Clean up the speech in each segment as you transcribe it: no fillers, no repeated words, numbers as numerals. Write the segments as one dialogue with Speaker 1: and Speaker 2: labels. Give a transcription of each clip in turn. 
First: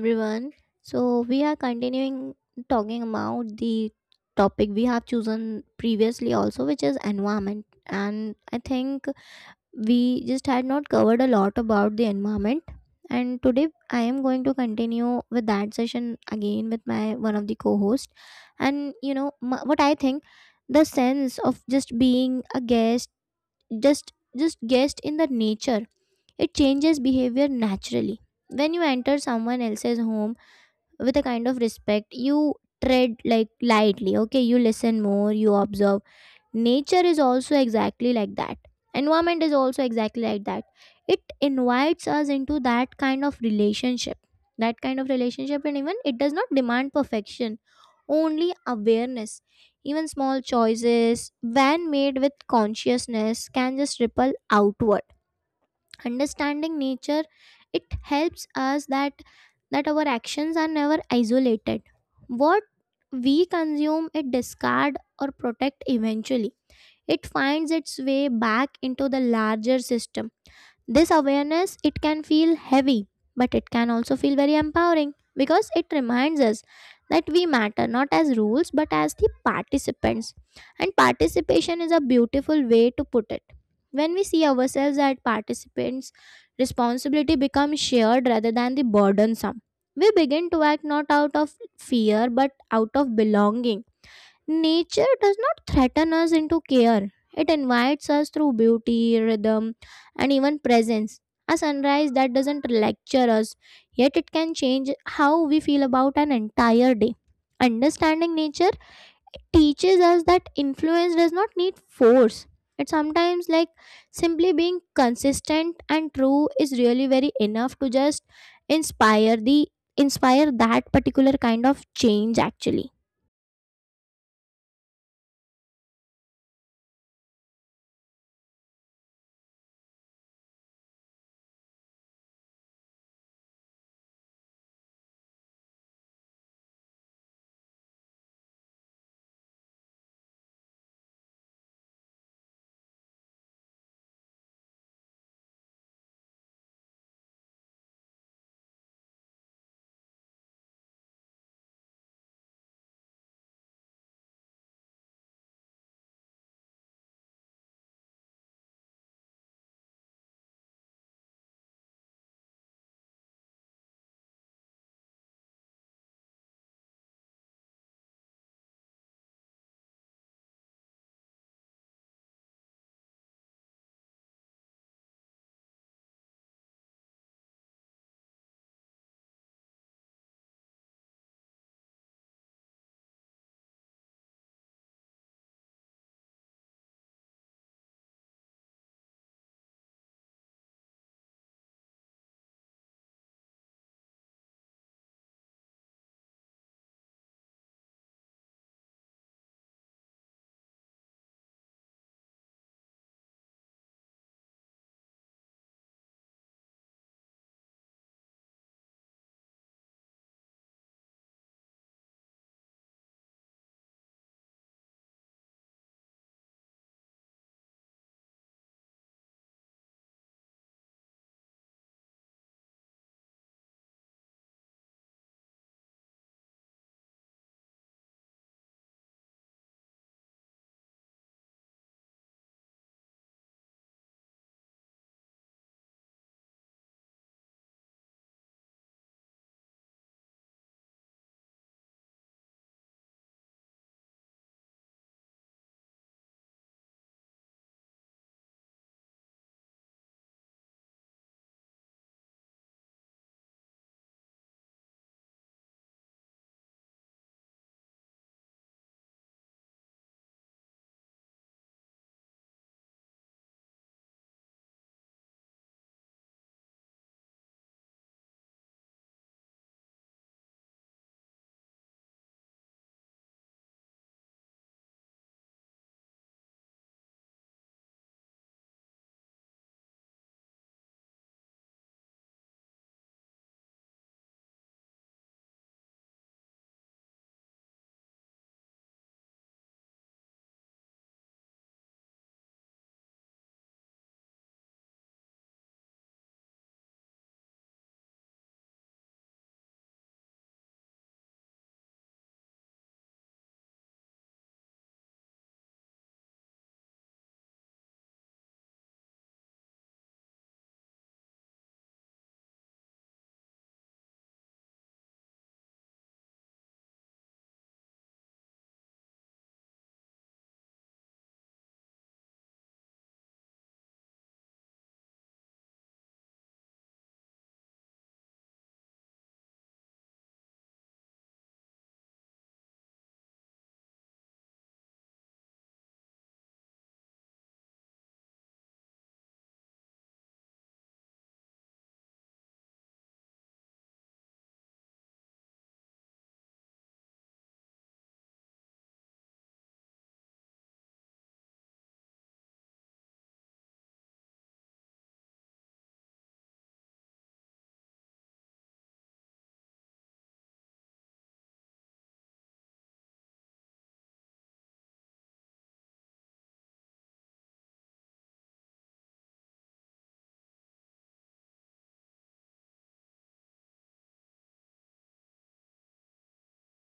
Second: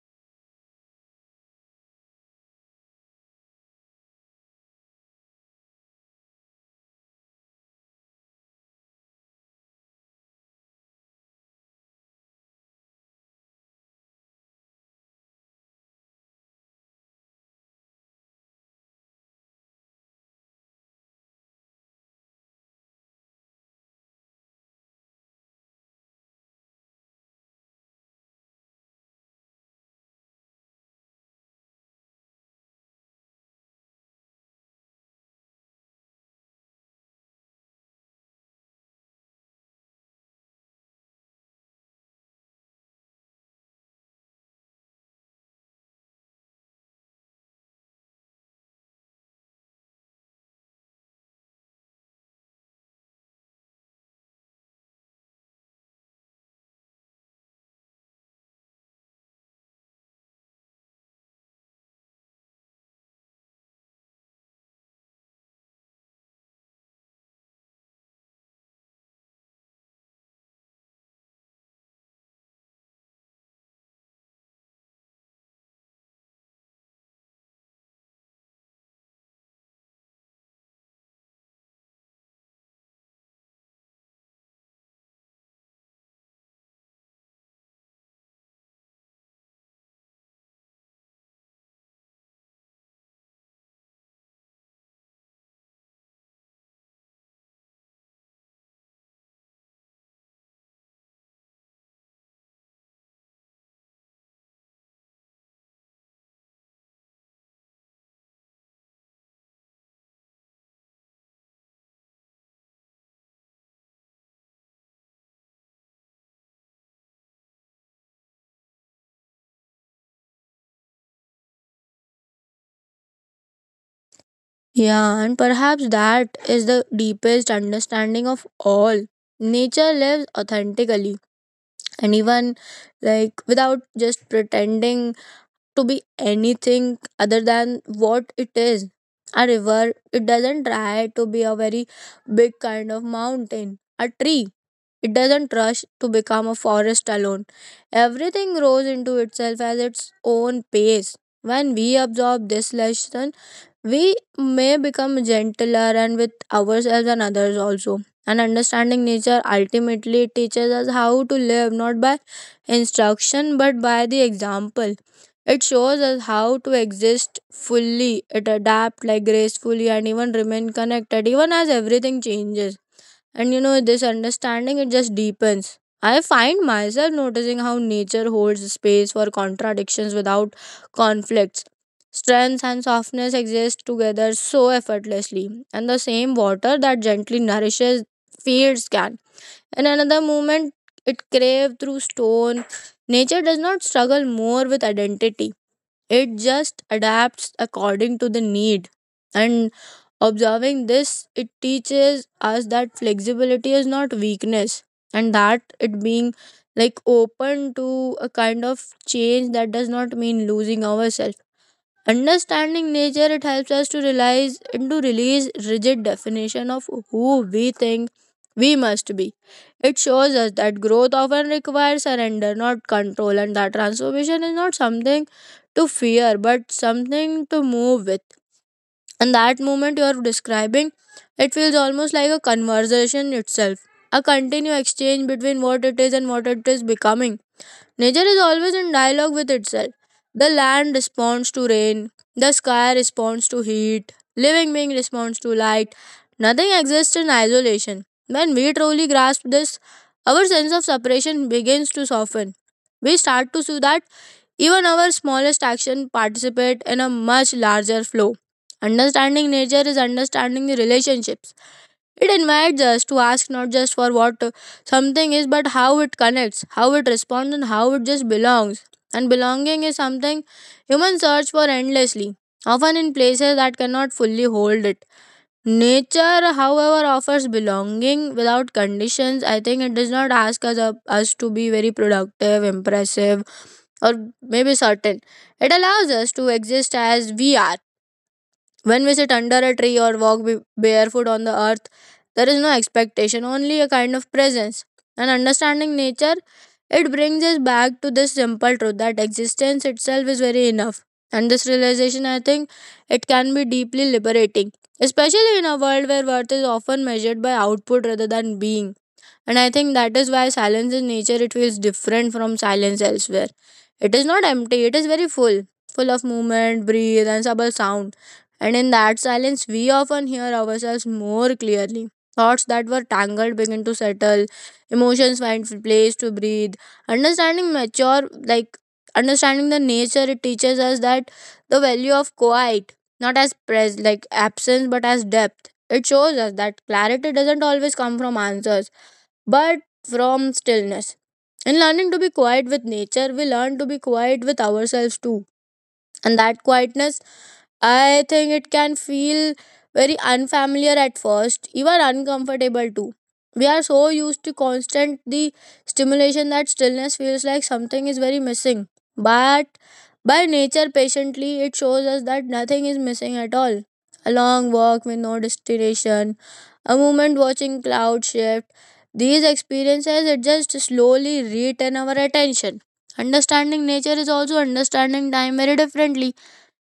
Speaker 1: everyone. So we are continuing talking about the topic we have chosen previously also, which is environment, and I think we just had not covered a lot about the environment. And today I am going to continue with that session again with my one of the co-host. And you know, m what I think, the sense of just being a guest, just just guest in the nature, it changes behavior naturally. When you enter someone else's home with a kind of respect, you tread like lightly, okay, you listen more, you observe. Nature is also exactly like that. Environment is also exactly like that. It invites us into that kind of relationship, and even it does not demand perfection, only awareness. Even small choices, when made with consciousness, can just ripple outward. Understanding nature, it helps us that our actions are never isolated. What we consume, it discard or protect, eventually it finds its way back into the larger system. This awareness, it can feel heavy, but it can also feel very empowering because it reminds us that we matter not as rules but as the participants. And participation is a beautiful way to put it. When we see ourselves as participants, responsibility becomes shared rather than the burdensome. We begin to act not out of fear but out of belonging. Nature does not threaten us into care. It invites us through beauty, rhythm, and even presence. A sunrise that doesn't lecture us, yet it can change how we feel about an entire day. Understanding nature teaches us that influence does not need force. It's sometimes like simply being consistent and true is really very enough to just inspire the inspire that particular kind of change actually.
Speaker 2: Yeah, and perhaps that is the deepest understanding of all. Nature lives authentically, and even without just pretending to be anything other than what it is. A river, it doesn't try to be a very big kind of mountain. A tree, it doesn't rush to become a forest alone. Everything grows into itself as its own pace. When we absorb this lesson, we may become gentler and with ourselves and others also. And understanding nature ultimately teaches us how to live not by instruction but by the example. It shows us how to exist fully, it adapt like gracefully and even remain connected even as everything changes. And you know, this understanding it just deepens. I find myself noticing how nature holds space for contradictions without conflicts. Strength and softness exist together so effortlessly, and the same water that gently nourishes fields can. In another moment, it craved through stone. Nature does not struggle more with identity it just adapts according to the need. And observing this, it teaches us that flexibility is not weakness and that it being like open to a kind of change that does not mean losing ourselves. Understanding nature it helps us to realize and to release rigid definition of who we think we must be. It shows us that growth often requires surrender, not control, and that transformation is not something to fear but something to move with. And that moment you are describing, it feels almost like a conversation itself, a continued exchange between what it is and what it is becoming. Nature is always in dialogue with itself. The land responds to rain, the sky responds to heat, living being responds to light. Nothing exists in isolation. When we truly grasp this, our sense of separation begins to soften. We start to see that even our smallest action participate in a much larger flow. Understanding nature is understanding the relationships it invites us to ask not just for what something is, but how it connects, how it responds, and how it just belongs. And belonging is something humans search for endlessly, often in places that cannot fully hold it. Nature, however, offers belonging without conditions. I think it does not ask us to be very productive, impressive, or maybe certain. It allows us to exist as we are when we sit under a tree or walk barefoot on the earth, there is no expectation, only a kind of presence. And understanding nature, it brings us back to this simple truth that existence itself is very enough. And this realization, I think, it can be deeply liberating, especially in a world where worth is often measured by output rather than being. And I think that is why silence in nature it feels different from silence elsewhere. It is not empty, it is very full, full of movement, breathe and subtle sound. And in that silence we often hear ourselves more clearly. Thoughts that were tangled begin to settle, emotions find place to breathe. Understanding mature like Understanding the nature it teaches us that the value of quiet not as pres like absence but as depth. It shows us that clarity doesn't always come from answers but from stillness. In learning to be quiet with nature, we learn to be quiet with ourselves too. And that quietness, I think it can feel very unfamiliar at first, even uncomfortable too. We are so used to constant the stimulation that stillness feels like something is very missing. But by nature patiently it shows us that nothing is missing at all. A long walk with no destination, a moment watching cloud shift. These experiences it just slowly return our attention. Understanding nature is also understanding time very differently.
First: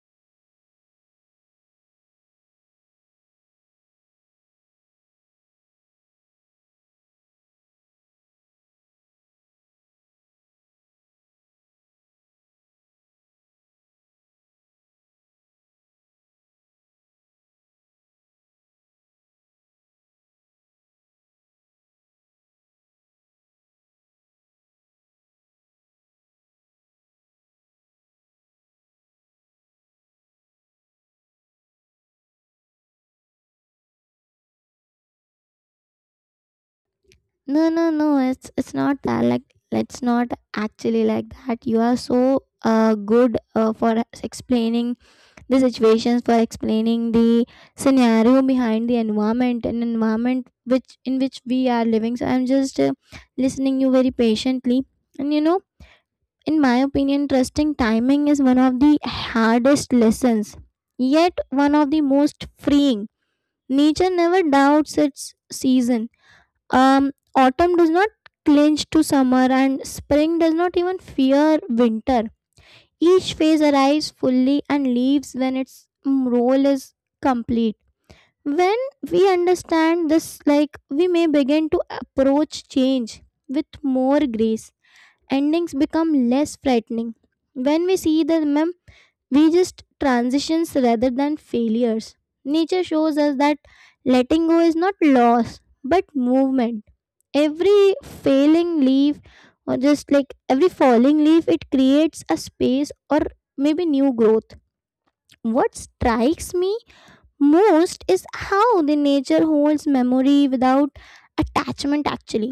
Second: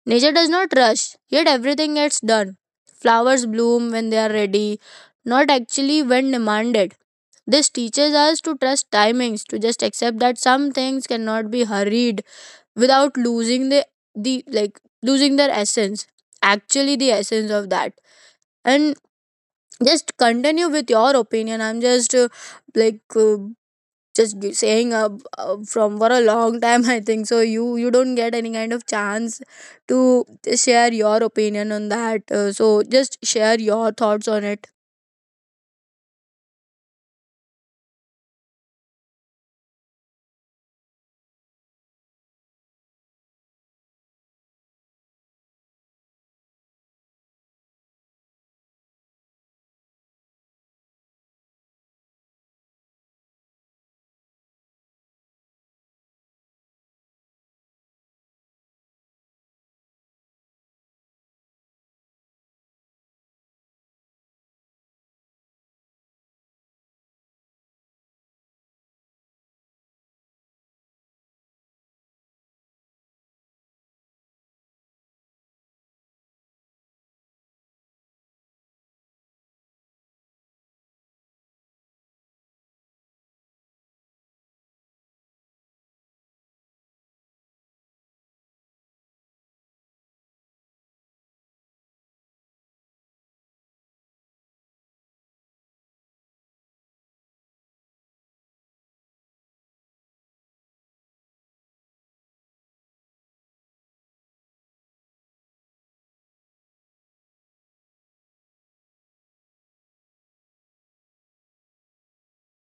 Speaker 2: Nature does not rush, yet everything gets done. Flowers bloom when they are ready, not actually when demanded. This teaches us to trust timings, to just accept that some things cannot be hurried without losing the like losing their essence. Actually the essence of that. And just continue with your opinion. I'm just like just g- saying from for a long time. I think so. You don't get any kind of chance to share your opinion on that. So just share your thoughts on it.
Speaker 1: No, no, no. It's not that. Like, let's not actually like that. You are so good for explaining the situations, for explaining the scenario behind the environment, an environment which in which we are living. So I'm just listening you very patiently. And you know, in my opinion, trusting timing is one of the hardest lessons, yet one of the most freeing. Nature never doubts its season. Autumn does not clinch to summer, and spring does not even fear winter. Each phase arrives fully and leaves when its role is complete. When we understand this, like, we may begin to approach change with more grace. Endings become less frightening. When we see them, we just transitions rather than failures. Nature shows us that letting go is not loss but movement. Every failing leaf, or just like every falling leaf, it creates a space or maybe new growth. What strikes me most is how the nature holds memory without attachment actually.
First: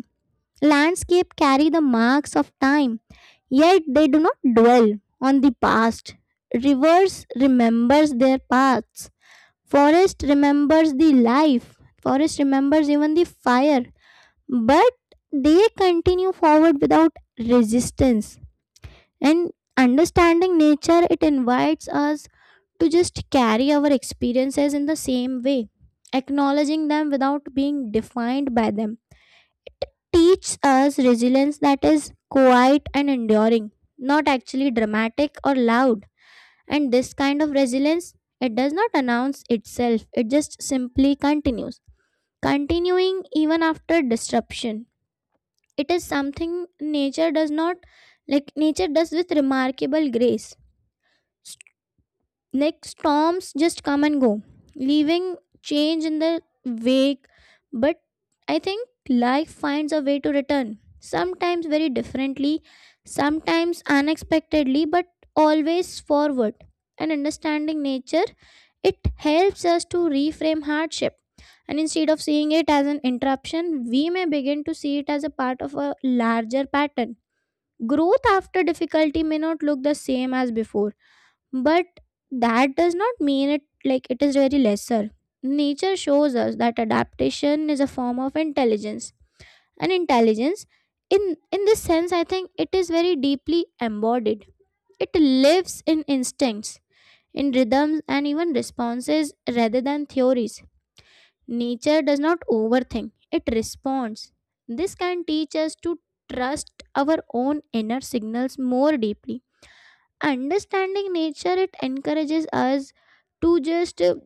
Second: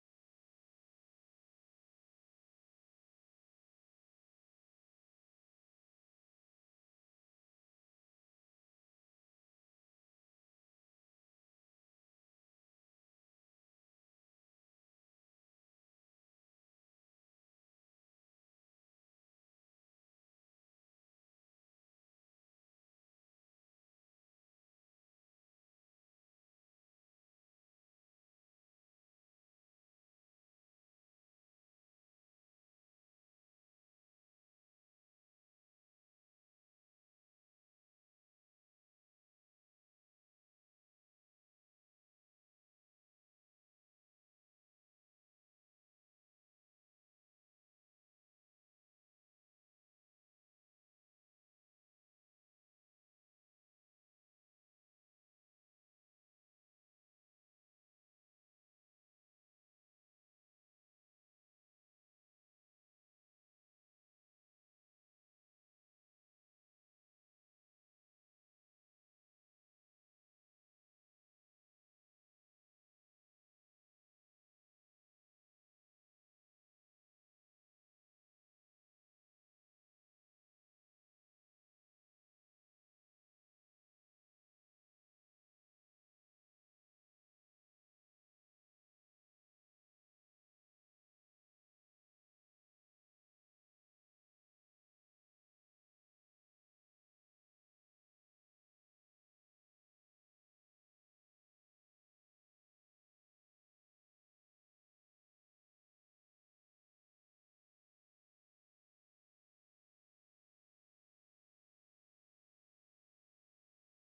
Speaker 1: Landscape carry the marks of time, yet they do not dwell on the past. Rivers remembers their paths. Forest remembers the life. Forest remembers even the fire. But they continue forward without resistance. And understanding nature, it invites us to just carry our experiences in the same way, acknowledging them without being defined by them. It teaches us resilience that is quiet and enduring, not actually dramatic or loud. And this kind of resilience, it does not announce itself, it just simply continues, continuing even after disruption. It is something nature does not like nature does with remarkable grace. S- like storms just come and go, leaving change in the wake. But I think life finds a way to return, sometimes very differently, sometimes unexpectedly, but always forward. And understanding nature, it helps us to reframe hardship, and instead of seeing it as an interruption, we may begin to see it as a part of a larger pattern. Growth after difficulty may not look the same as before, but that does not mean it like it is very lesser. Nature shows us that adaptation is a form of intelligence. And intelligence in this sense, I think it is very deeply embodied. It lives in instincts, in rhythms and even responses rather than theories. Nature does not overthink, it responds. This can teach us to trust our own inner signals more deeply. Understanding nature, it encourages us to just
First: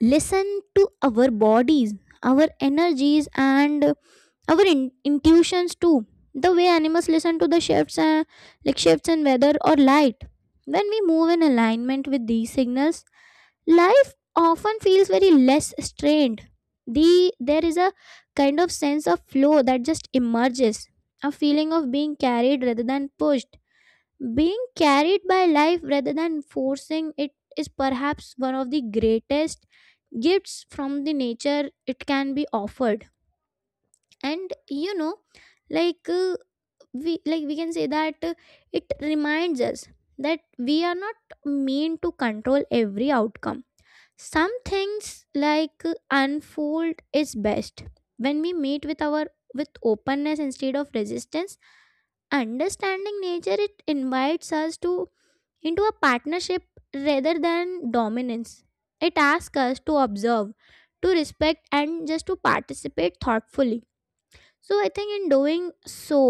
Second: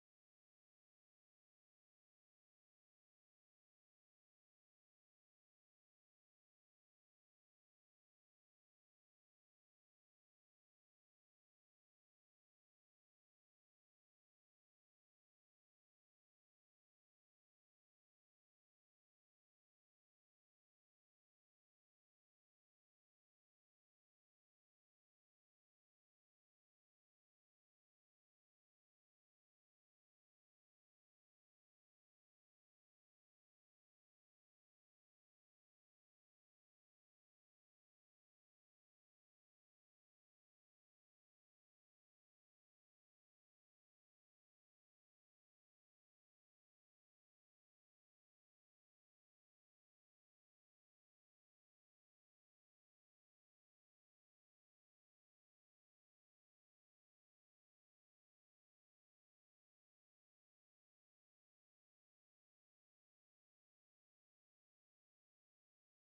Speaker 1: listen to our bodies, our energies, and our intuitions too. The way animals listen to the shifts, like shifts in weather or light. When we move in alignment with these signals, life often feels very less strained. There is a kind of sense of flow that just emerges, a feeling of being carried rather than pushed. Being carried by life rather than forcing it is perhaps one of the greatest gifts from the nature it can be offered. And you know, like uh, we we can say that it reminds us that we are not meant to control every outcome. Some things like unfold is best when we meet with our with openness instead of resistance. Understanding nature, it invites us to into a partnership rather than dominance. It asks us to observe, to respect, and just to participate thoughtfully. So I think in doing so,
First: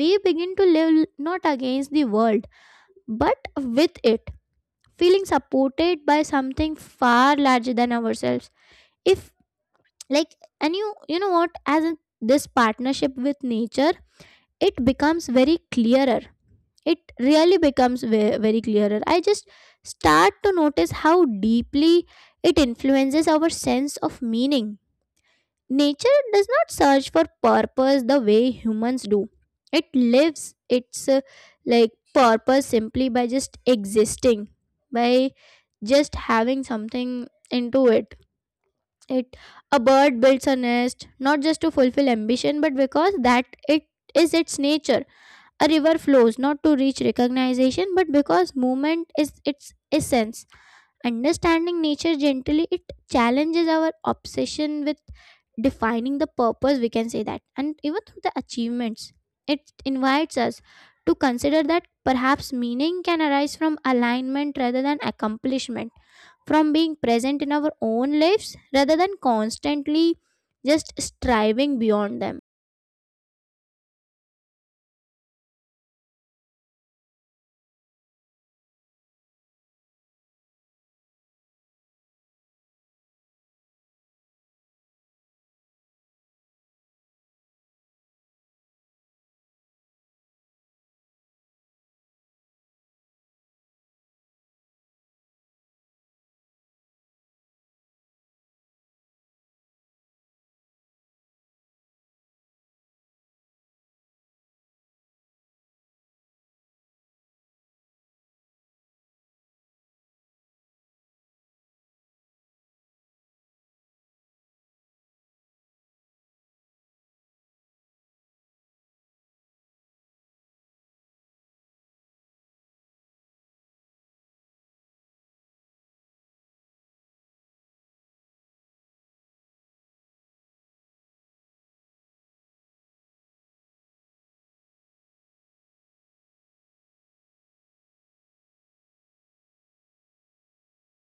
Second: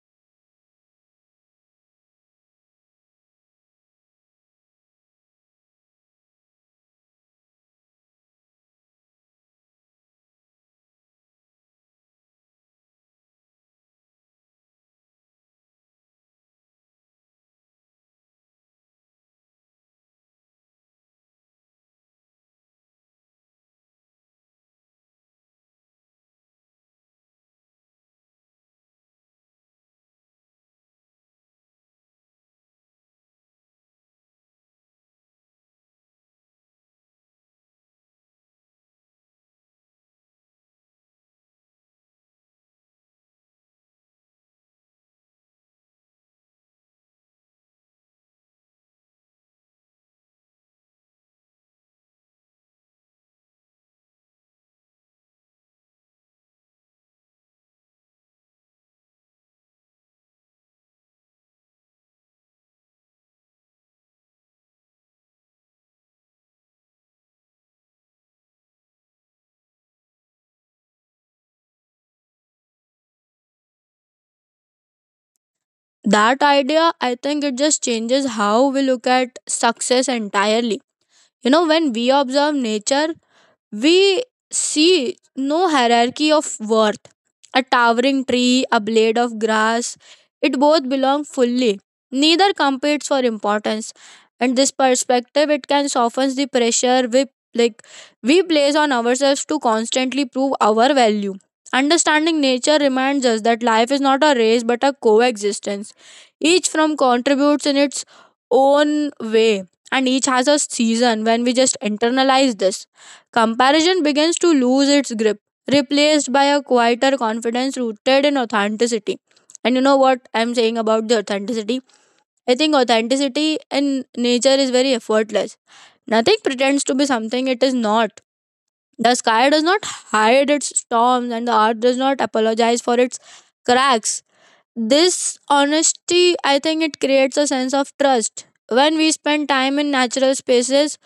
Speaker 1: we begin to live not against the world but with it, feeling supported by something far larger than ourselves. If like And you know what, as in this partnership with nature it becomes very clearer, it really becomes very clearer. I just start to notice how deeply it influences our sense of meaning. Nature does not search for purpose the way humans do. It lives its like purpose simply by just existing, by just having something into it. it a bird builds a nest not just to fulfill ambition but because that it is its nature. A river flows not to reach recognition but because movement is its essence. Understanding nature gently, it challenges our obsession with defining the purpose, we can say that, and even through the achievements. It invites us to consider that perhaps meaning can arise from alignment rather than accomplishment, from being present in our own lives rather than constantly just striving beyond them.
Speaker 2: That idea, I think, it just changes how we look at success entirely. You know, when we observe nature we see no hierarchy of worth. A towering tree, a blade of grass, it both belong fully. Neither competes for importance. And this perspective, it can soften the pressure like we place on ourselves to constantly prove our value. Understanding nature reminds us that life is not a race but a coexistence. Each from contributes in its own way, and each has a season when we just internalize this. Comparison begins to lose its grip, replaced by a quieter confidence rooted in authenticity. And you know what I'm saying about the authenticity? I think authenticity in nature is very effortless. Nothing pretends to be something it is not. The sky does not hide its storms, and the earth does not apologize for its cracks. This honesty, I think, it creates a sense of trust. When we spend time in natural spaces,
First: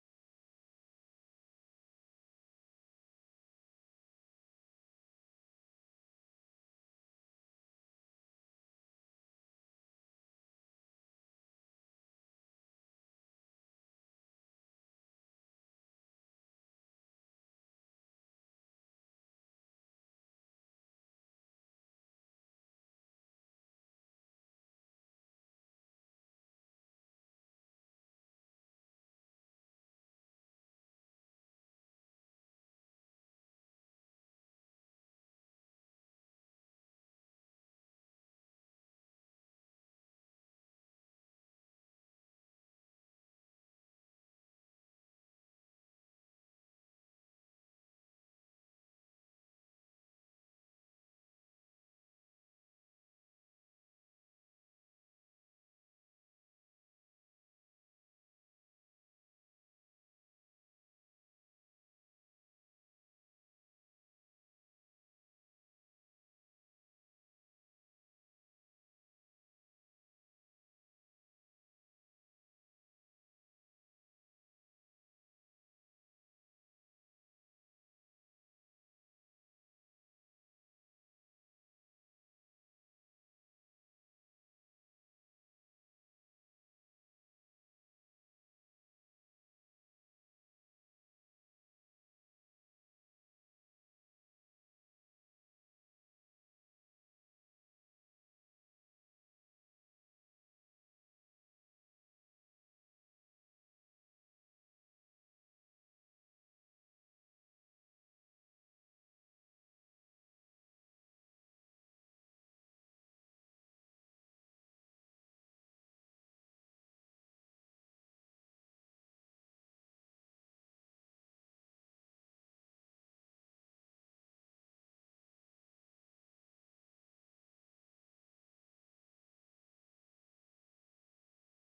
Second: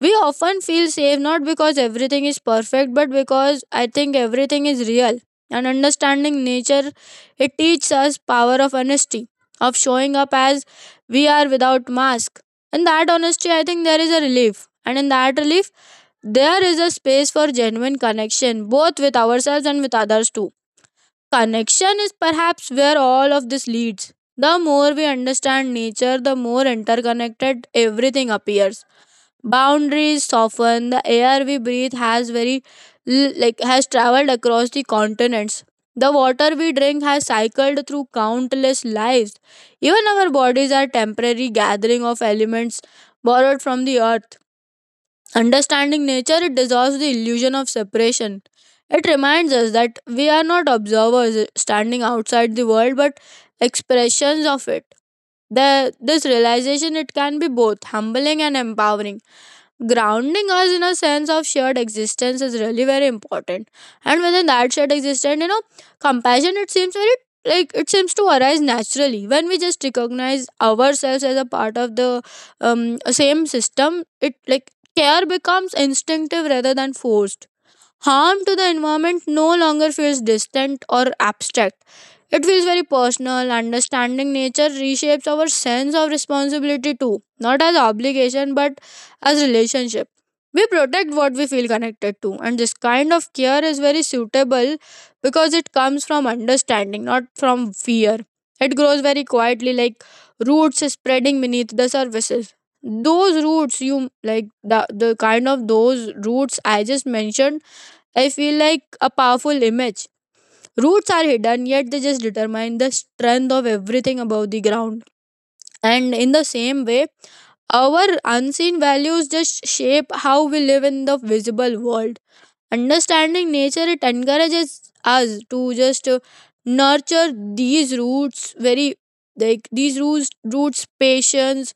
Speaker 2: we often feel safe not because everything is perfect, but because I think everything is real. And understanding nature, it teaches us power of honesty, of showing up as we are without mask. In that honesty, I think there is a relief. And in that relief, there is a space for genuine connection, both with ourselves and with others too. Connection is perhaps where all of this leads. The more we understand nature, the more interconnected everything appears. Boundaries soften, the air we breathe has very l- like has traveled across the continents. The water we drink has cycled through countless lives. Even our bodies are temporary gathering of elements borrowed from the earth. Understanding nature it dissolves the illusion of separation. It reminds us that we are not observers standing outside the world but expressions of it. This realization it can be both humbling and empowering, grounding us in a sense of shared existence is really very important. And within that shared existence, you know, compassion it seems very like it seems to arise naturally when we just recognize ourselves as a part of the same system. It like care becomes instinctive rather than forced. Harm to the environment no longer feels distant or abstract. It feels very personal. Understanding nature reshapes our sense of responsibility too, not as obligation but as relationship. We protect what we feel connected to, and this kind of care is very suitable because it comes from understanding, not from fear. It grows very quietly, like roots spreading beneath the surfaces. Those roots, the kind of those roots I just mentioned I feel like a powerful image. Roots are hidden, yet they just determine the strength of everything above the ground. And in the same way, our unseen values just shape how we live in the visible world. Understanding nature it encourages us to just nurture these roots roots patience,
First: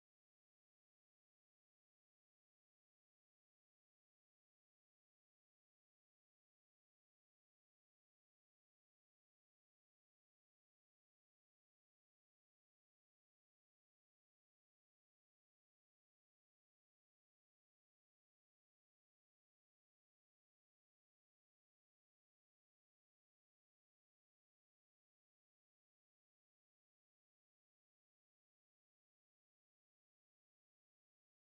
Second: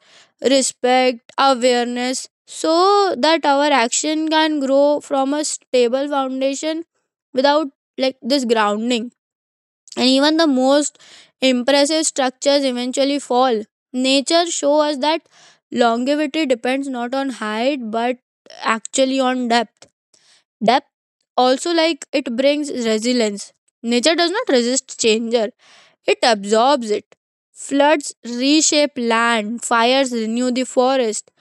Speaker 2: respect, awareness, so that our action can grow from a stable foundation. Without like this grounding, and even the most impressive structures eventually fall. Nature show us that longevity depends not on height but actually on depth. Depth also like it brings resilience. Nature does not resist changer, it absorbs it. Floods reshape land, fires renew the forest,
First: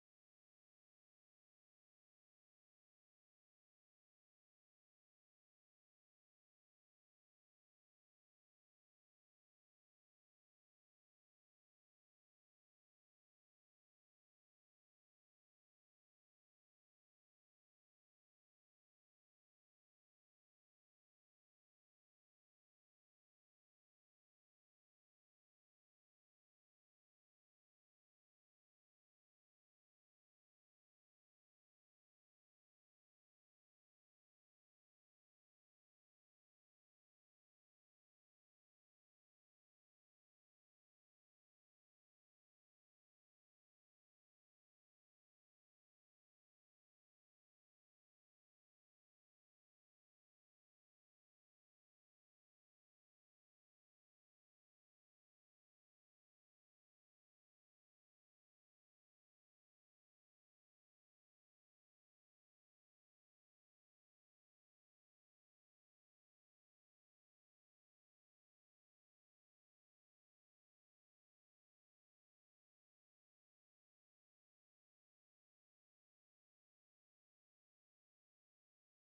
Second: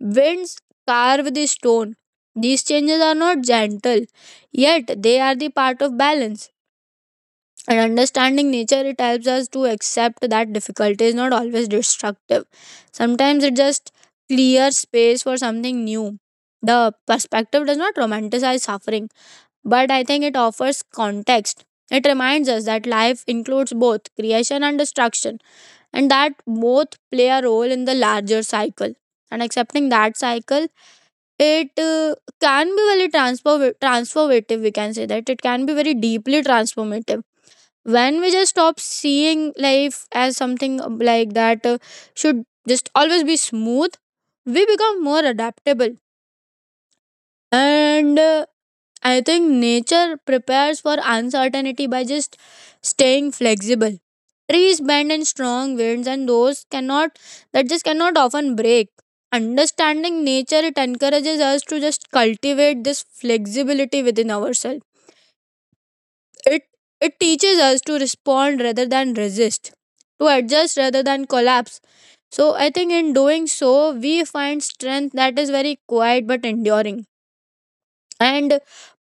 Speaker 2: winds carve the stone. These changes are not gentle, yet they are the part of balance. And understanding nature, it helps us to accept that difficulty is not always destructive. Sometimes it just clears space for something new. The perspective does not romanticize suffering but I think it offers context. It reminds us that life includes both creation and destruction, and that both play a role in the larger cycle. And accepting that cycle, it can be very transformative. We can say that it can be very deeply transformative. When we just stop seeing life as something like that should just always be smooth, we become more adaptable. And I think nature prepares for uncertainty by just staying flexible. Trees bend in strong winds and those cannot that just cannot often break. Understanding nature it encourages us to just cultivate this flexibility within ourselves. It it teaches us to respond rather than resist, to adjust rather than collapse. So I think in doing so we find strength that is very quiet but enduring. And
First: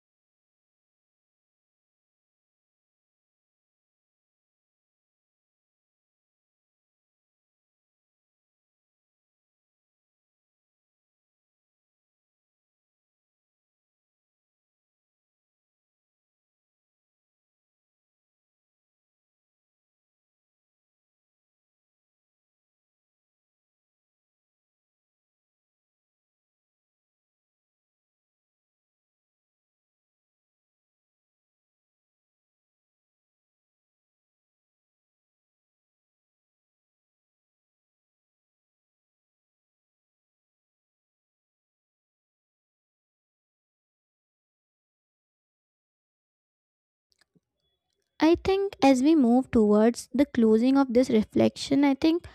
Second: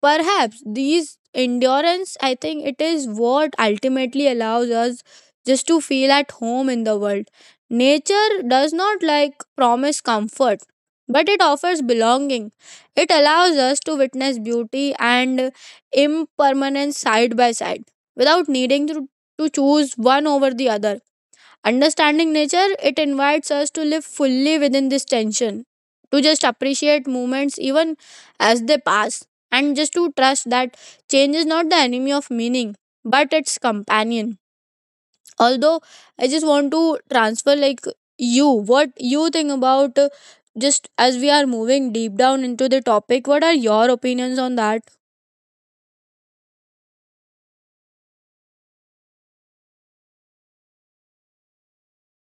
Speaker 2: perhaps these endurance, I think it is what ultimately allows us just to feel at home in the world. Nature does not like promise comfort, but it offers belonging. It allows us to witness beauty and impermanence side by side without needing to choose one over the other. Understanding nature, it invites us to live fully within this tension, to just appreciate moments even as they pass, and just to trust that change is not the enemy of meaning, but its companion. Although I just want to transfer, like, you, what you think about just as we are moving deep down into the topic, what are your opinions on that?
Speaker 1: I think as we move towards the closing of this reflection, I think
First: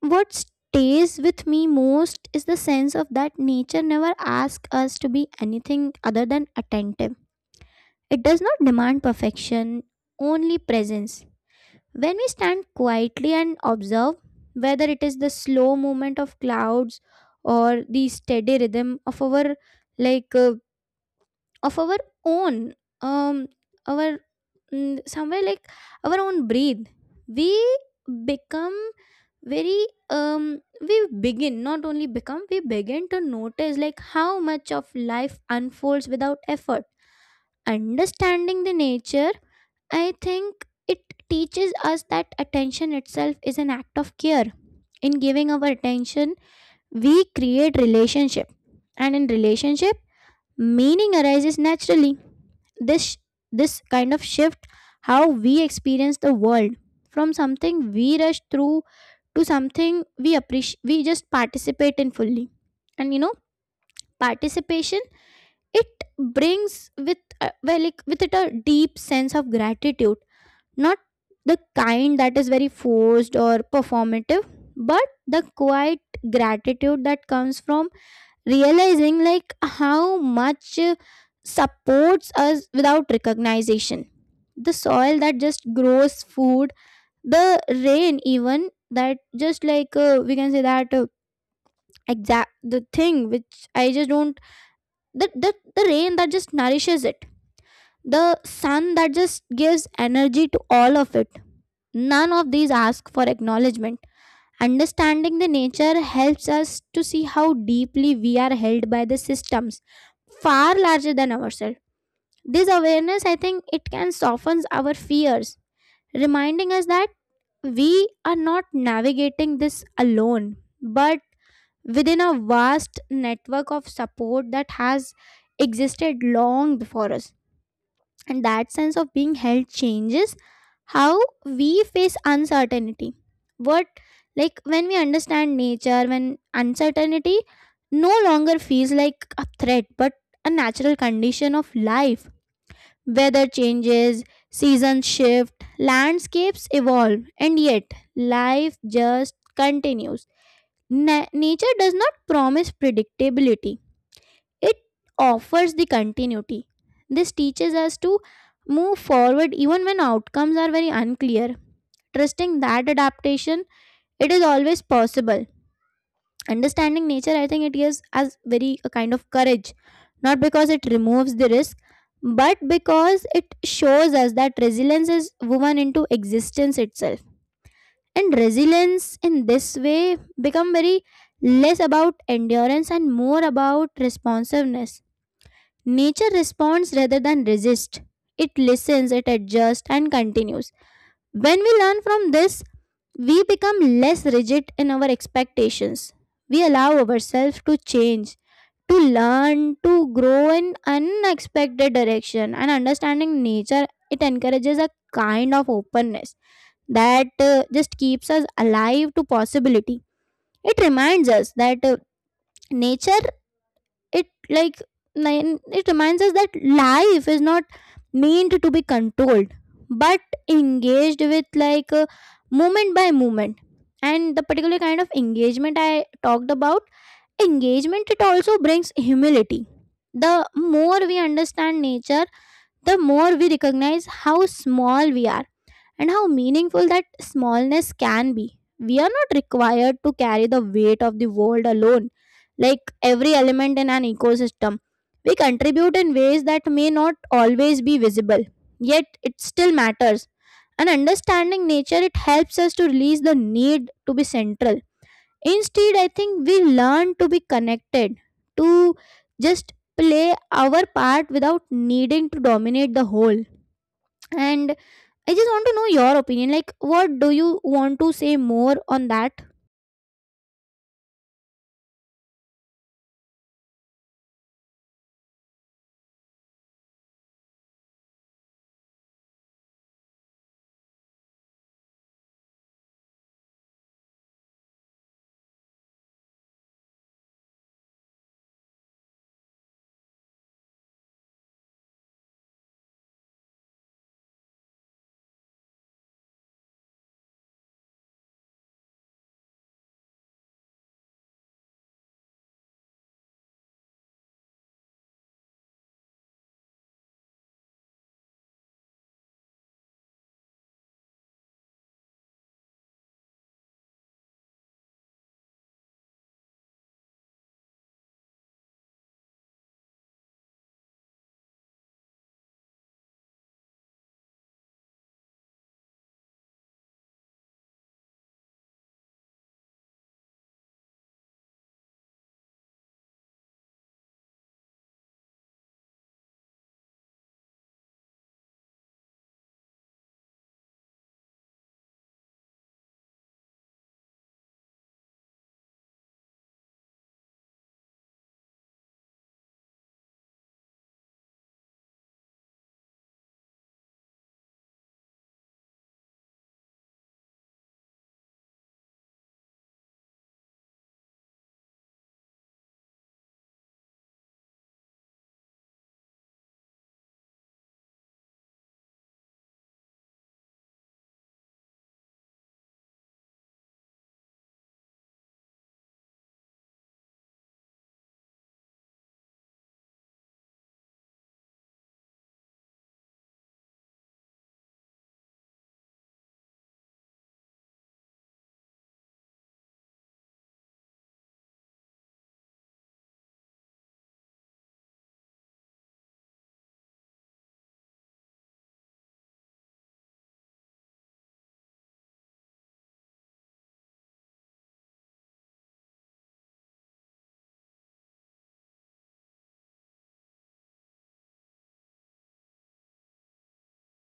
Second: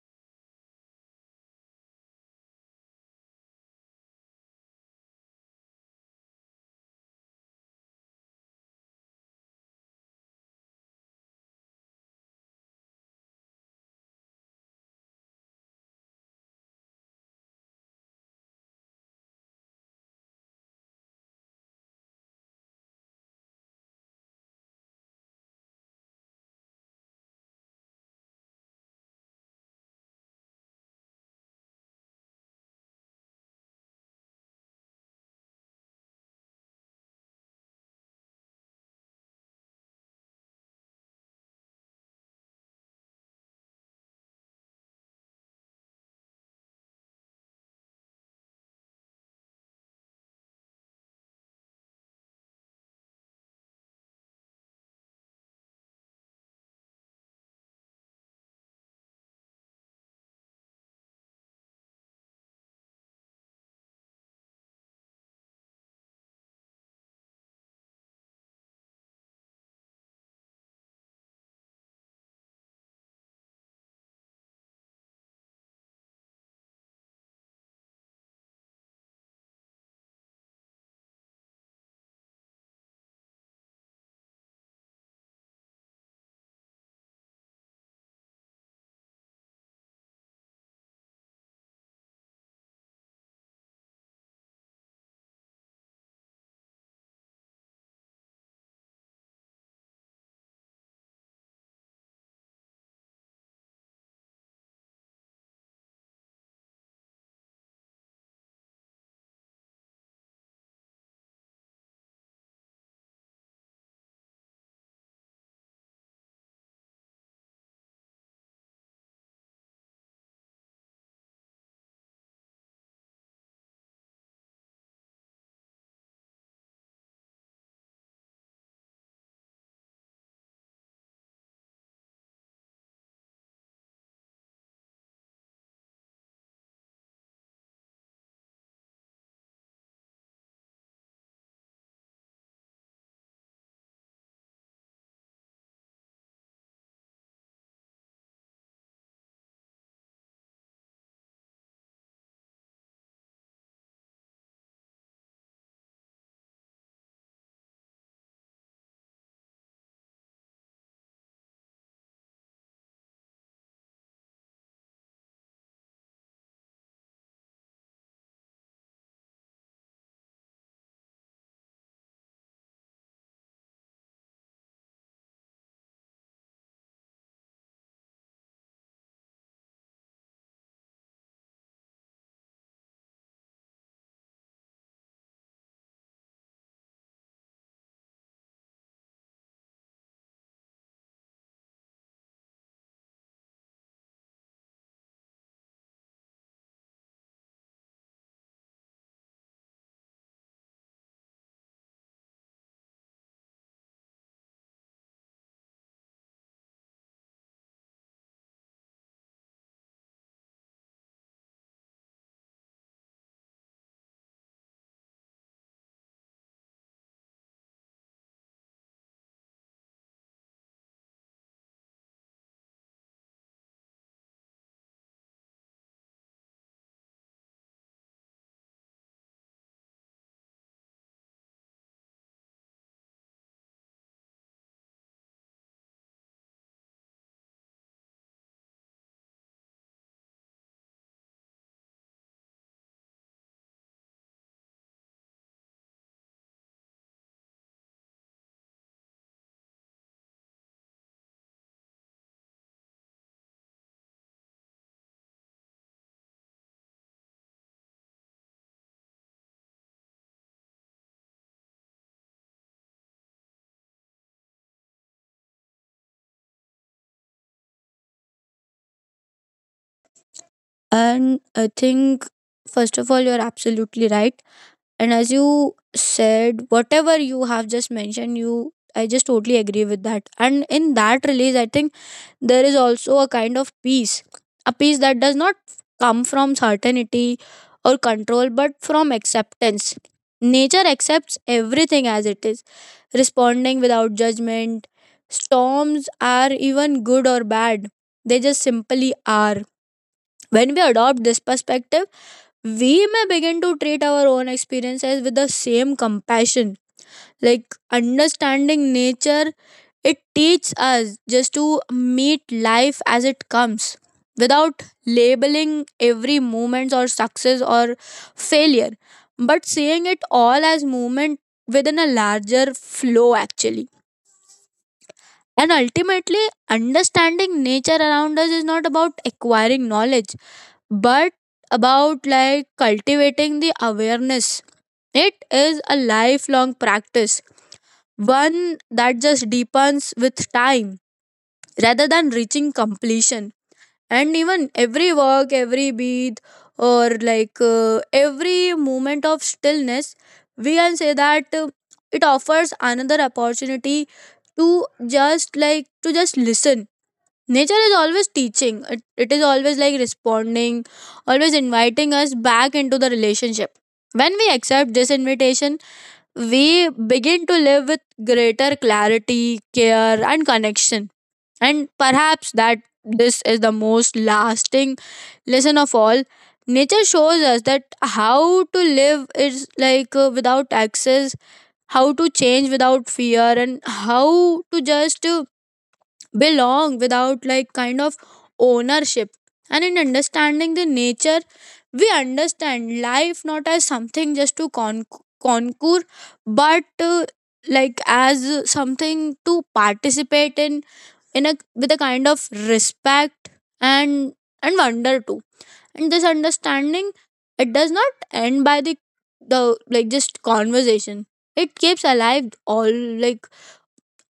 Speaker 1: what stays with me most is the sense of that nature never asks us to be anything other than attentive. It does not demand perfection, only presence. When we stand quietly and observe, whether it is the slow movement of clouds or the steady rhythm like uh, of our own um our mm, somewhere like our own breed, we become very um we begin not only become we begin to notice like how much of life unfolds without effort. Understanding the nature, I think it teaches us that attention itself is an act of care. In giving our attention, we create relationship, and in relationship meaning arises naturally. This this kind of shift how we experience the world, from something we rush through to something we appreciate, we just participate in fully. And you know, participation, it brings like with it a deep sense of gratitude, not the kind that is very forced or performative, but the quiet gratitude that comes from realizing like how much supports us without recognition. The soil that just grows food, the rain even that just like we can say that exact the thing which I just don't the rain that just nourishes it, the sun that just gives energy to all of it. None of these ask for acknowledgement. Understanding the nature helps us to see how deeply we are held by the systems far larger than ourselves. This awareness, I think, it can soften our fears, reminding us that we are not navigating this alone but within a vast network of support that has existed long before us. And that sense of being held changes how we face uncertainty. What like When we understand nature, when uncertainty no longer feels like a threat but a natural condition of life, weather changes, seasons shift, landscapes evolve, and yet life just continues. Nature does not promise predictability, it offers the continuity. This teaches us to move forward even when outcomes are very unclear, trusting that adaptation, it is always possible. Understanding nature, I think it gives us very a kind of courage, not because it removes the risk but because it shows us that resilience is woven into existence itself. And resilience in this way become very less about endurance and more about responsiveness. Nature responds rather than resists. It listens, it adjusts, and continues. When we learn from this, we become less rigid in our expectations. We allow ourselves to change, to learn, to grow in unexpected direction. And understanding nature, it encourages a kind of openness that just keeps us alive to possibility. It reminds us that nature it like it reminds us that life is not meant to be controlled but engaged with moment by moment. And the particular kind of engagement I talked about, engagement, it also brings humility. The more we understand nature, the more we recognize how small we are and how meaningful that smallness can be. We are not required to carry the weight of the world alone, like every element in an ecosystem. We contribute in ways that may not always be visible, yet it still matters. And understanding nature, it helps us to release the need to be central. Instead, I think we learn to be connected, to just play our part without needing to dominate the whole. And I just want to know your opinion. Like, what do you want to say more on that?
Speaker 2: And I think, first of all, you're absolutely right. And as you said, whatever you have just mentioned, you I just totally agree with that. And in that release, I think there is also a kind of peace, a peace that does not come from certainty or control, but from acceptance. Nature accepts everything as it is, responding without judgment. Storms are even good or bad, they just simply are. When we adopt this perspective, we may begin to treat our own experiences with the same compassion, like understanding nature, it teaches us just to meet life as it comes without labeling every moment or success or failure, but seeing it all as movement within a larger flow actually. And ultimately, understanding nature around us is not about acquiring knowledge but about like cultivating the awareness. It is a lifelong practice, one that just deepens with time rather than reaching completion. And even every work, every beat, or like every moment of stillness, we can say that it offers another opportunity to just like to just listen. Nature is always teaching, it is always like responding, always inviting us back into the relationship. When we accept this invitation, we begin to live with greater clarity, care, and connection. And perhaps that this is the most lasting lesson of all. Nature shows us that how to live is like without excess, how to change without fear, and how to just belong without like kind of ownership. And in understanding the nature, we understand life not as something just to conquer, but like as something to participate in a with a kind of respect and wonder too. And this understanding, it does not end by the like just conversation. It keeps alive all, like,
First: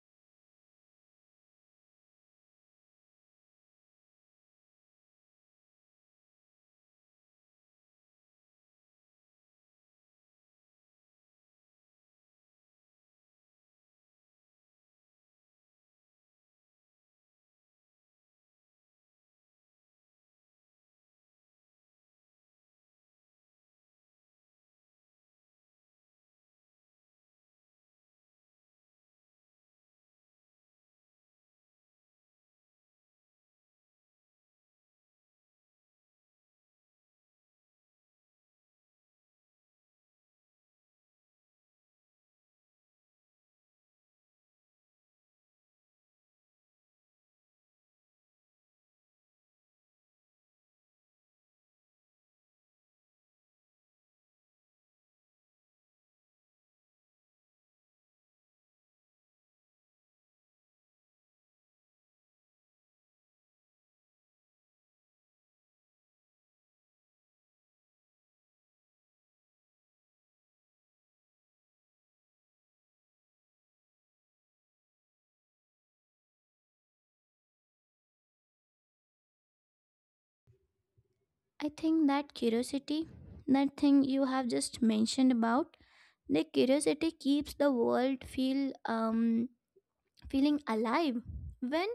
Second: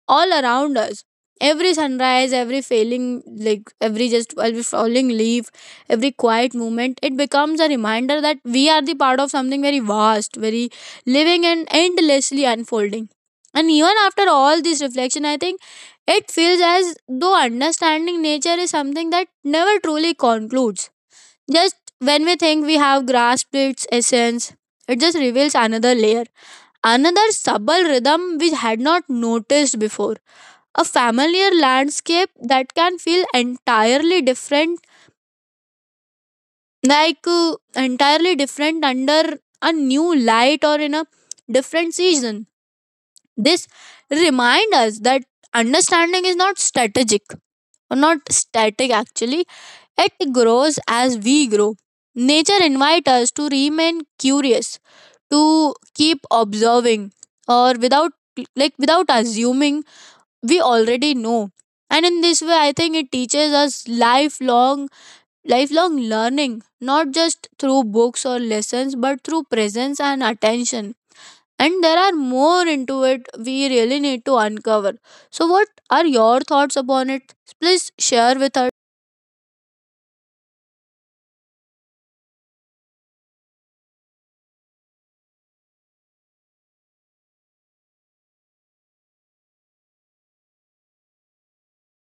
Speaker 2: all around us. Every sunrise, every failing, like every just every falling leaf, every quiet moment, it becomes a reminder that we are the part of something very vast, very living and endlessly unfolding. And even after all this reflection, I think it feels as though understanding nature is something that never truly concludes. Just when we think we have grasped its essence, it just reveals another layer, another subtle rhythm we had not noticed before, a familiar landscape that can feel entirely different, like entirely different under a new light or in a different season. This remind us that understanding is not strategic, or not static actually. It grows as we grow. Nature invites us to remain curious, to keep observing, or without, like, without assuming we already know. And in this way, I think it teaches us lifelong learning, not just through books or lessons, but through presence and attention. And there are more into it we really need to uncover. So, what are your thoughts upon it? Please share with us.
Speaker 1: I think that curiosity, that thing you have just mentioned about, the curiosity keeps the world feel feeling alive. When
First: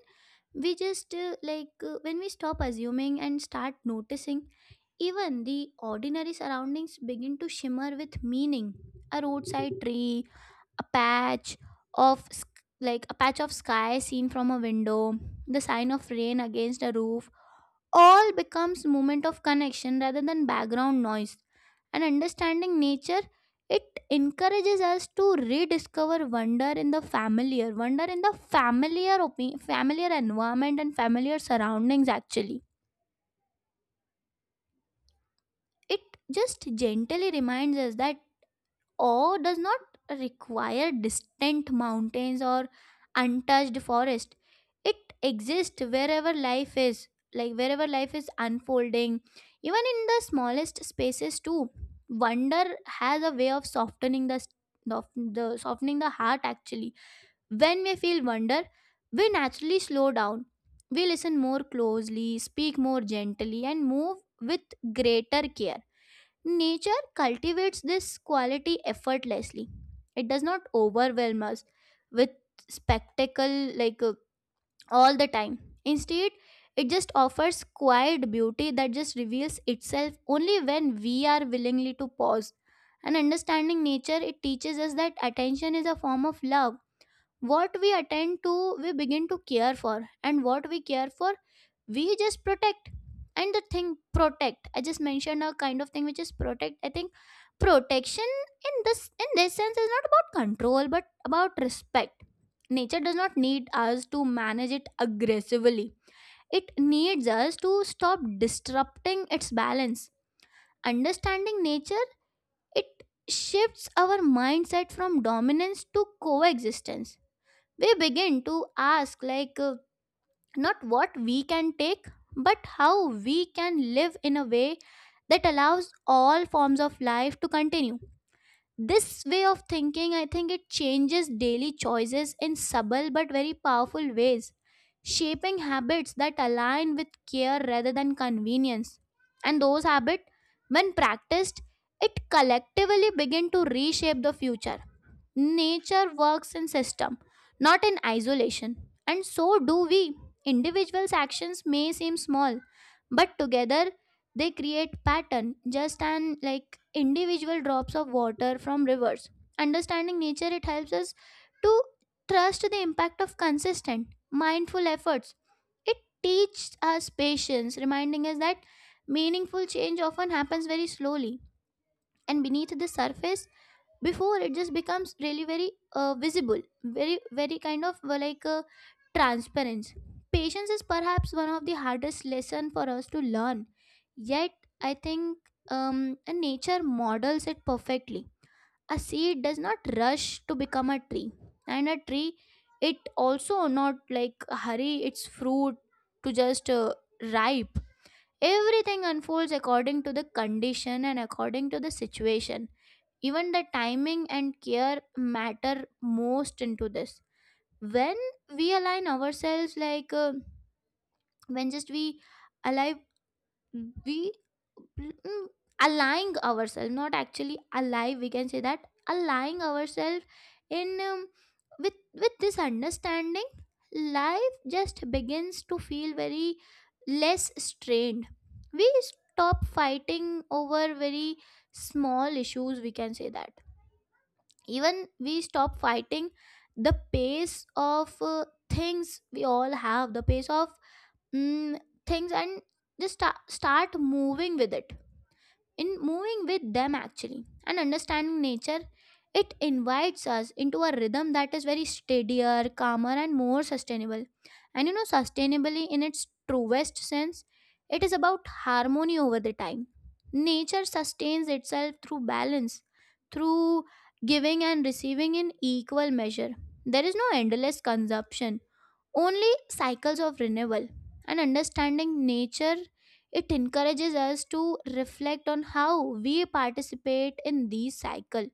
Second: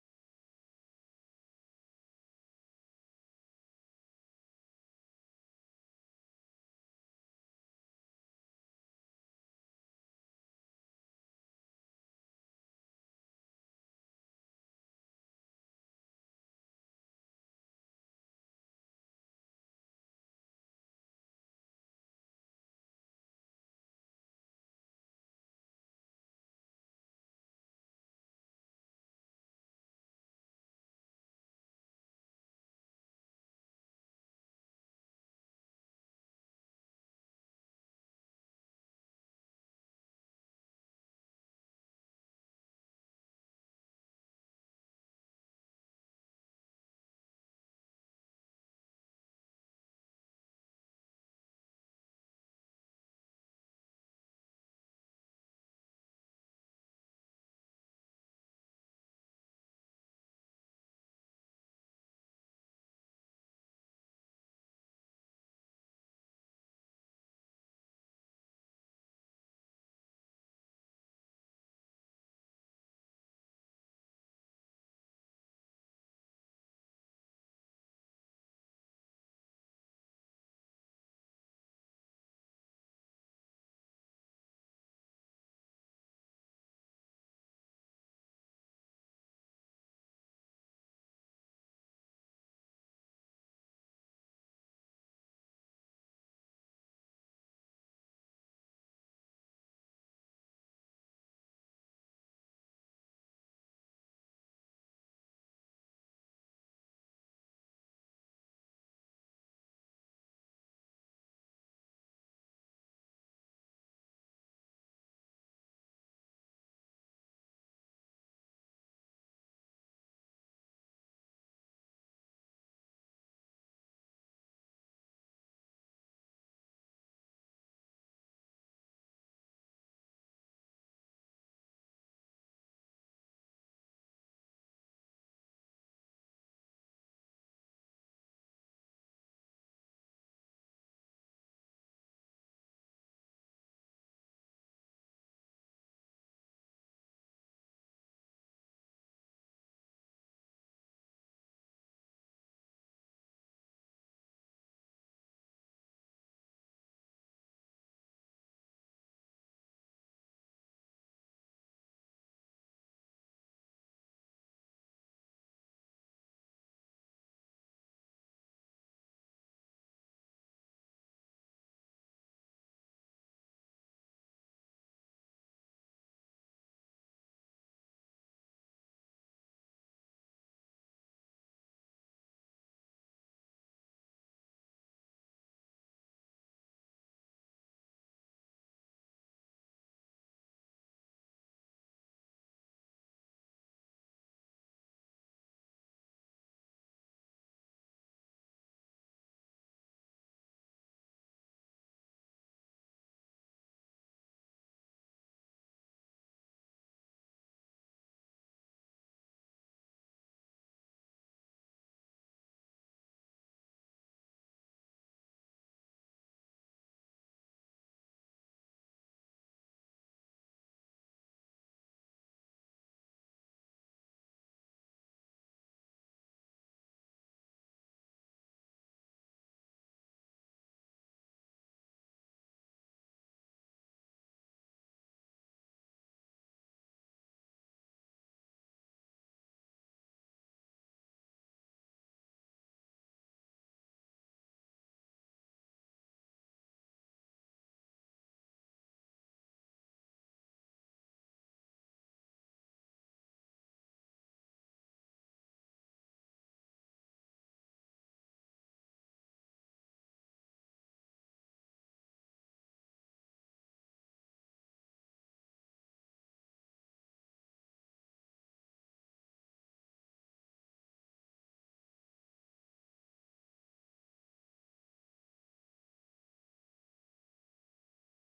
Speaker 1: we just like when we stop assuming and start noticing, even the ordinary surroundings begin to shimmer with meaning. A roadside tree, a of sk- patch of sky seen from a window, the sign of rain against a roof, all becomes moment of connection rather than background noise. And understanding nature, it encourages us to rediscover wonder in the familiar, wonder in the familiar environment and familiar surroundings actually. It just gently reminds us that awe does not require distant mountains or untouched forest. It exists wherever life is, like wherever life is unfolding, even in the smallest spaces too. Wonder has a way of softening the heart actually. When we feel wonder, we naturally slow down, we listen more closely, speak more gently, and move with greater care. Nature cultivates this quality effortlessly. It does not overwhelm us with spectacle all the time. Instead, it just offers quiet beauty that just reveals itself only when we are willingly to pause. And understanding nature, it teaches us that attention is a form of love. What we attend to, we begin to care for, and what we care for, we just protect. And the thing protect I just mentioned, a kind of thing which is protect, I think protection in this sense is not about control but about respect. Nature does not need us to manage it aggressively, it needs us to stop disrupting its balance. Understanding nature, it shifts our mindset from dominance to coexistence. We begin to ask, not what we can take, but how we can live in a way that allows all forms of life to continue. This way of thinking, I think it changes daily choices in subtle but very powerful ways, shaping habits that align with care rather than convenience. And those habits, when practiced, it collectively begin to reshape the future. Nature works in system, not in isolation. And so do we. Individuals' actions may seem small, but together they create pattern just an like individual drops of water from rivers. Understanding nature, it helps us to trust the impact of consistent, mindful efforts. It teaches us patience, reminding us that meaningful change often happens very slowly and beneath the surface before it just becomes really very visible, very very transparent. Patience is perhaps one of the hardest lesson for us to learn, yet I think, nature models it perfectly. A seed does not rush to become a tree, and a tree, it also not like hurry its fruit to just ripe. Everything unfolds according to the condition and according to the situation. Even the timing and care matter most into this. When we align ourselves, like when just we align we mm, aligning ourselves, not actually alive, we can say that, aligning ourselves in with this understanding, life just begins to feel very less strained. We stop fighting over very small issues, we can say that. Even we stop fighting the pace of things. We all have the pace of mm, things, and start moving with it, in moving with them actually. And understanding nature, it invites us into a rhythm that is very steadier, calmer, and more sustainable. And you know, sustainably in its truest sense, it is about harmony over the time. Nature sustains itself through balance, through giving and receiving in equal measure. There is no endless consumption, only cycles of renewal. And understanding nature, it encourages us to reflect on how we participate in these cycle.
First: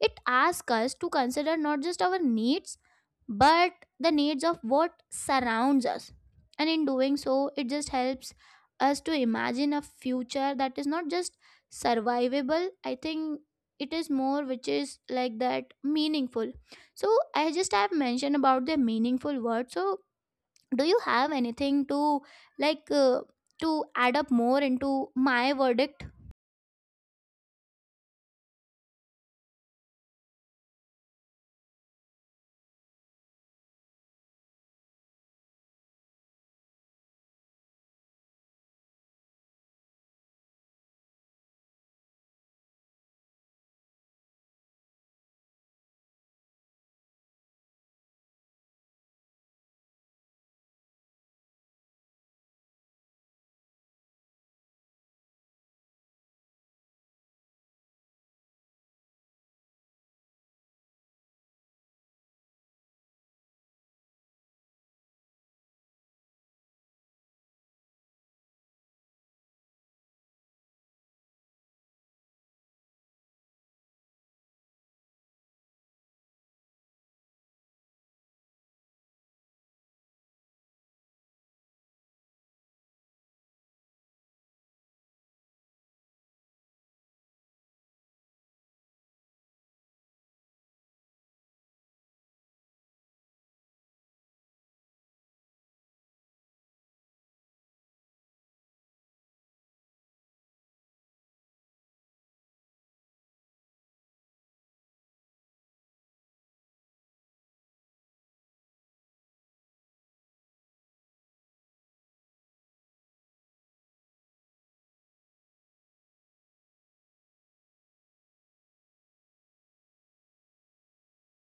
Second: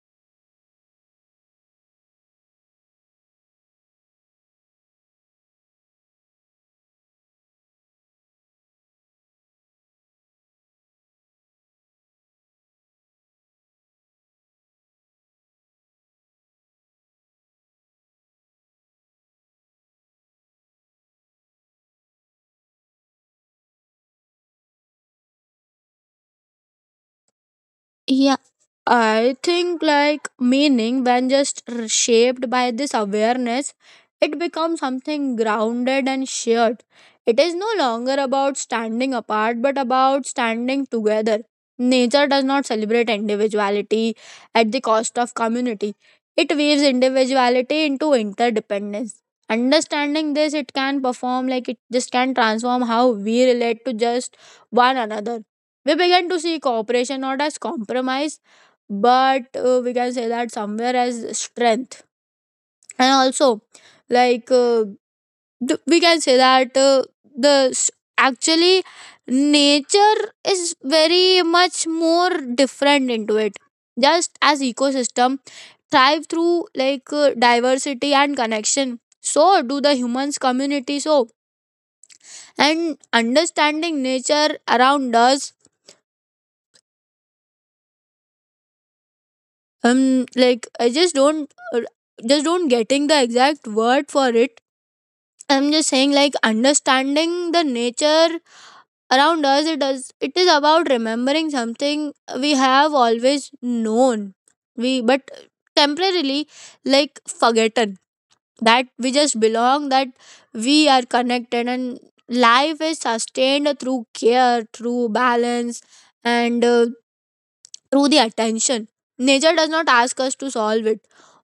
Speaker 1: It asks us to consider not just our needs, but the needs of what surrounds us. And in doing so, it just helps us to imagine a future that is not just survivable, I think. It is more which is like that meaningful. So I just have mentioned about the meaningful word, so do you have anything to, like uh, to add up more into my verdict?
Speaker 2: Yeah, I think like meaning, when just shaped by this awareness, it becomes something grounded and shared. It is no longer about standing apart, but about standing together. Nature does not celebrate individuality at the cost of community, it weaves individuality into interdependence. Understanding this, it can perform like it just can transform how we relate to just one another. We began to see cooperation not as compromise, but we can say that somewhere as strength. And also, like, we can say that the s- actually nature is very much more different into it. Just as ecosystem thrive through like diversity and connection, so do the humans community. So and understanding nature around us, um, like I just don't getting the exact word for it. I'm just saying like understanding the nature around us, it is about remembering something we have always known, we but temporarily like forgotten, that we just belong, that we are connected and life is sustained through care, through balance, and through the attention. Nature does not ask us to solve it,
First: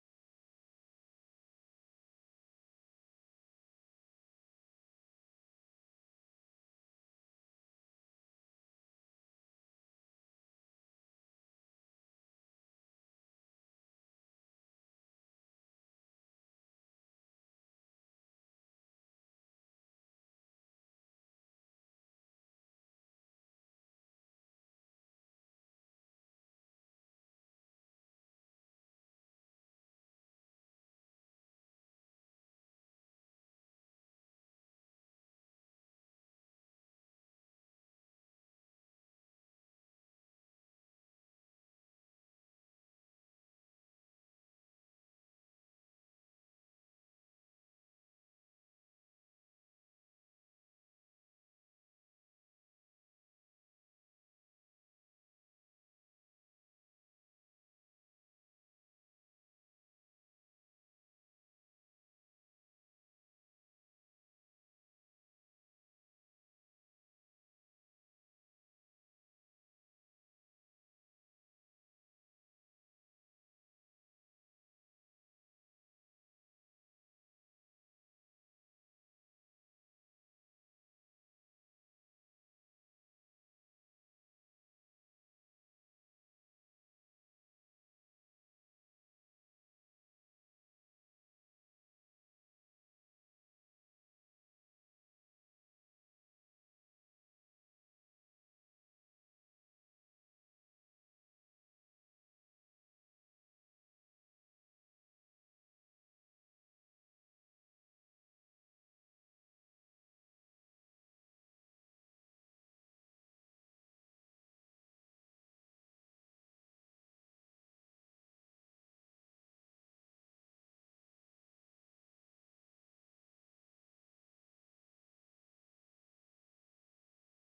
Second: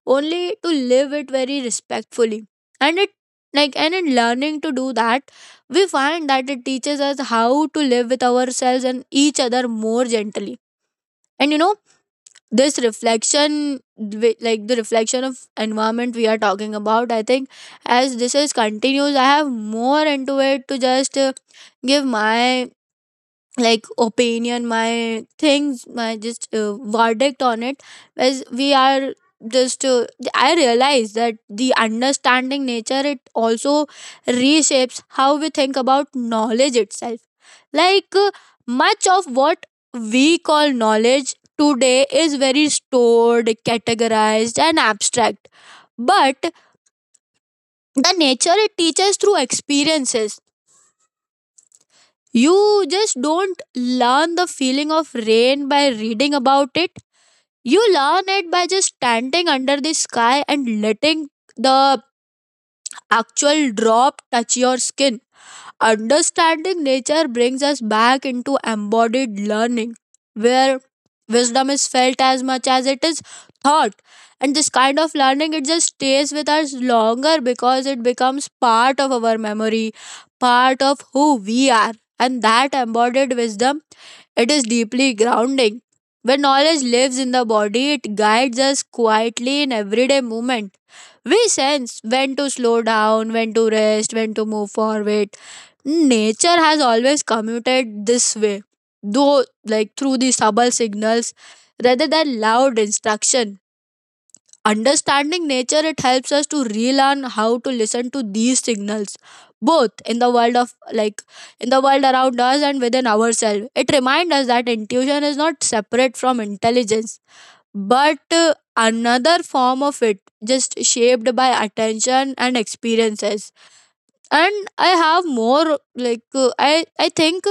Speaker 2: only to live it very respectfully. And it Like and in learning to do that, we find that it teaches us how to live with ourselves and each other more gently. And you know, this like the reflection of environment we are talking about, I think as this is continues, I have more into it to just give my like opinion, my things, my just verdict on it. As we are just I realize that the understanding nature it also reshapes how we think about knowledge itself, like much of what we call knowledge today is very stored, categorized, and abstract. But the nature, it teaches through experiences. You just don't learn the feeling of rain by reading about it. You learn it by just standing under the sky and letting the actual drop touch your skin. Understanding nature brings us back into embodied learning, where wisdom is felt as much as it is thought. And this kind of learning, it just stays with us longer because it becomes part of our memory, part of who we are. And that embodied wisdom, it is deeply grounding. When knowledge lives in the body, it guides us quietly in everyday movement. We sense when to slow down, when to rest, when to move forward. Nature has always commuted this way, though, like through the subtle signals rather than loud instruction. Understanding nature, it helps us to relearn how to listen to these signals, both in the world of like in the world around us and within ourselves. It reminds us that intuition is not separate from intelligence, but another form of it, just shaped by attention and experiences. And I have more, like, I think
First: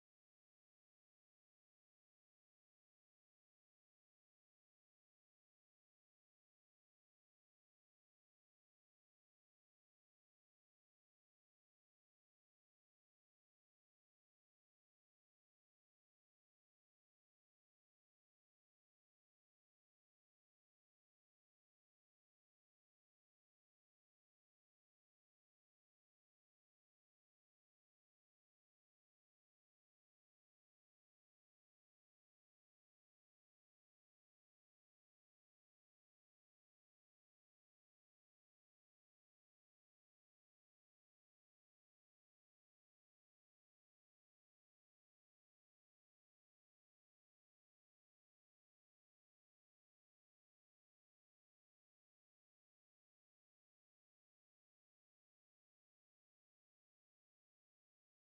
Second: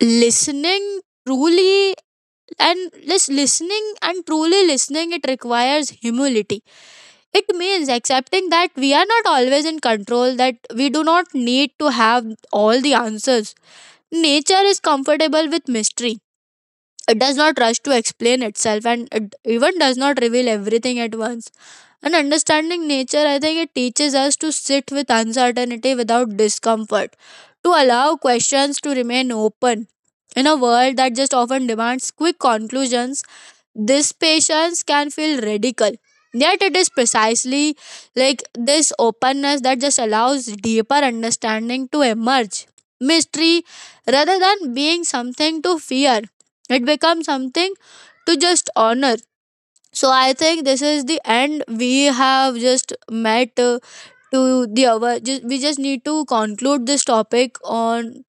Speaker 2: listening truly and just listening and truly listening, it requires humility. It means accepting that we are not always in control, that we do not need to have all the answers. Nature is comfortable with mystery. It does not rush to explain itself, and it even does not reveal everything at once. And understanding nature, I think it teaches us to sit with uncertainty without discomfort, to allow questions to remain open. In a world that just often demands quick conclusions, this patience can feel radical, yet it is precisely like this openness that just allows deeper understanding to emerge. Mystery, rather than being something to fear, it becomes something to just honor. So I think this is the end. We have just met. To the hour. Just, we just need to conclude this topic on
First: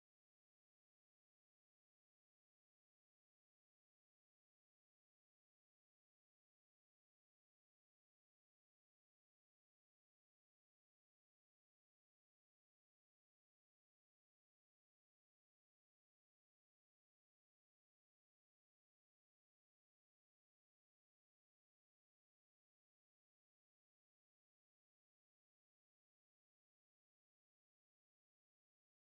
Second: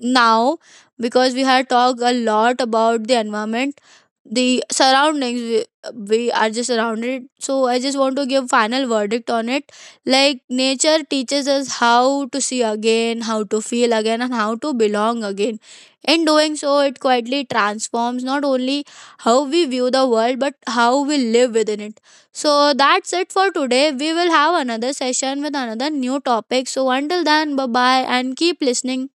Speaker 2: now because we had talked a lot about the environment, the surroundings. We are just surrounded. So I just want to give final verdict on it. Like nature teaches us how to see again, how to feel again, and how to belong again. In doing so, it quietly transforms not only how we view the world but how we live within it. So that's it for today. We will have another session with another new topic. So until then, bye bye and keep listening.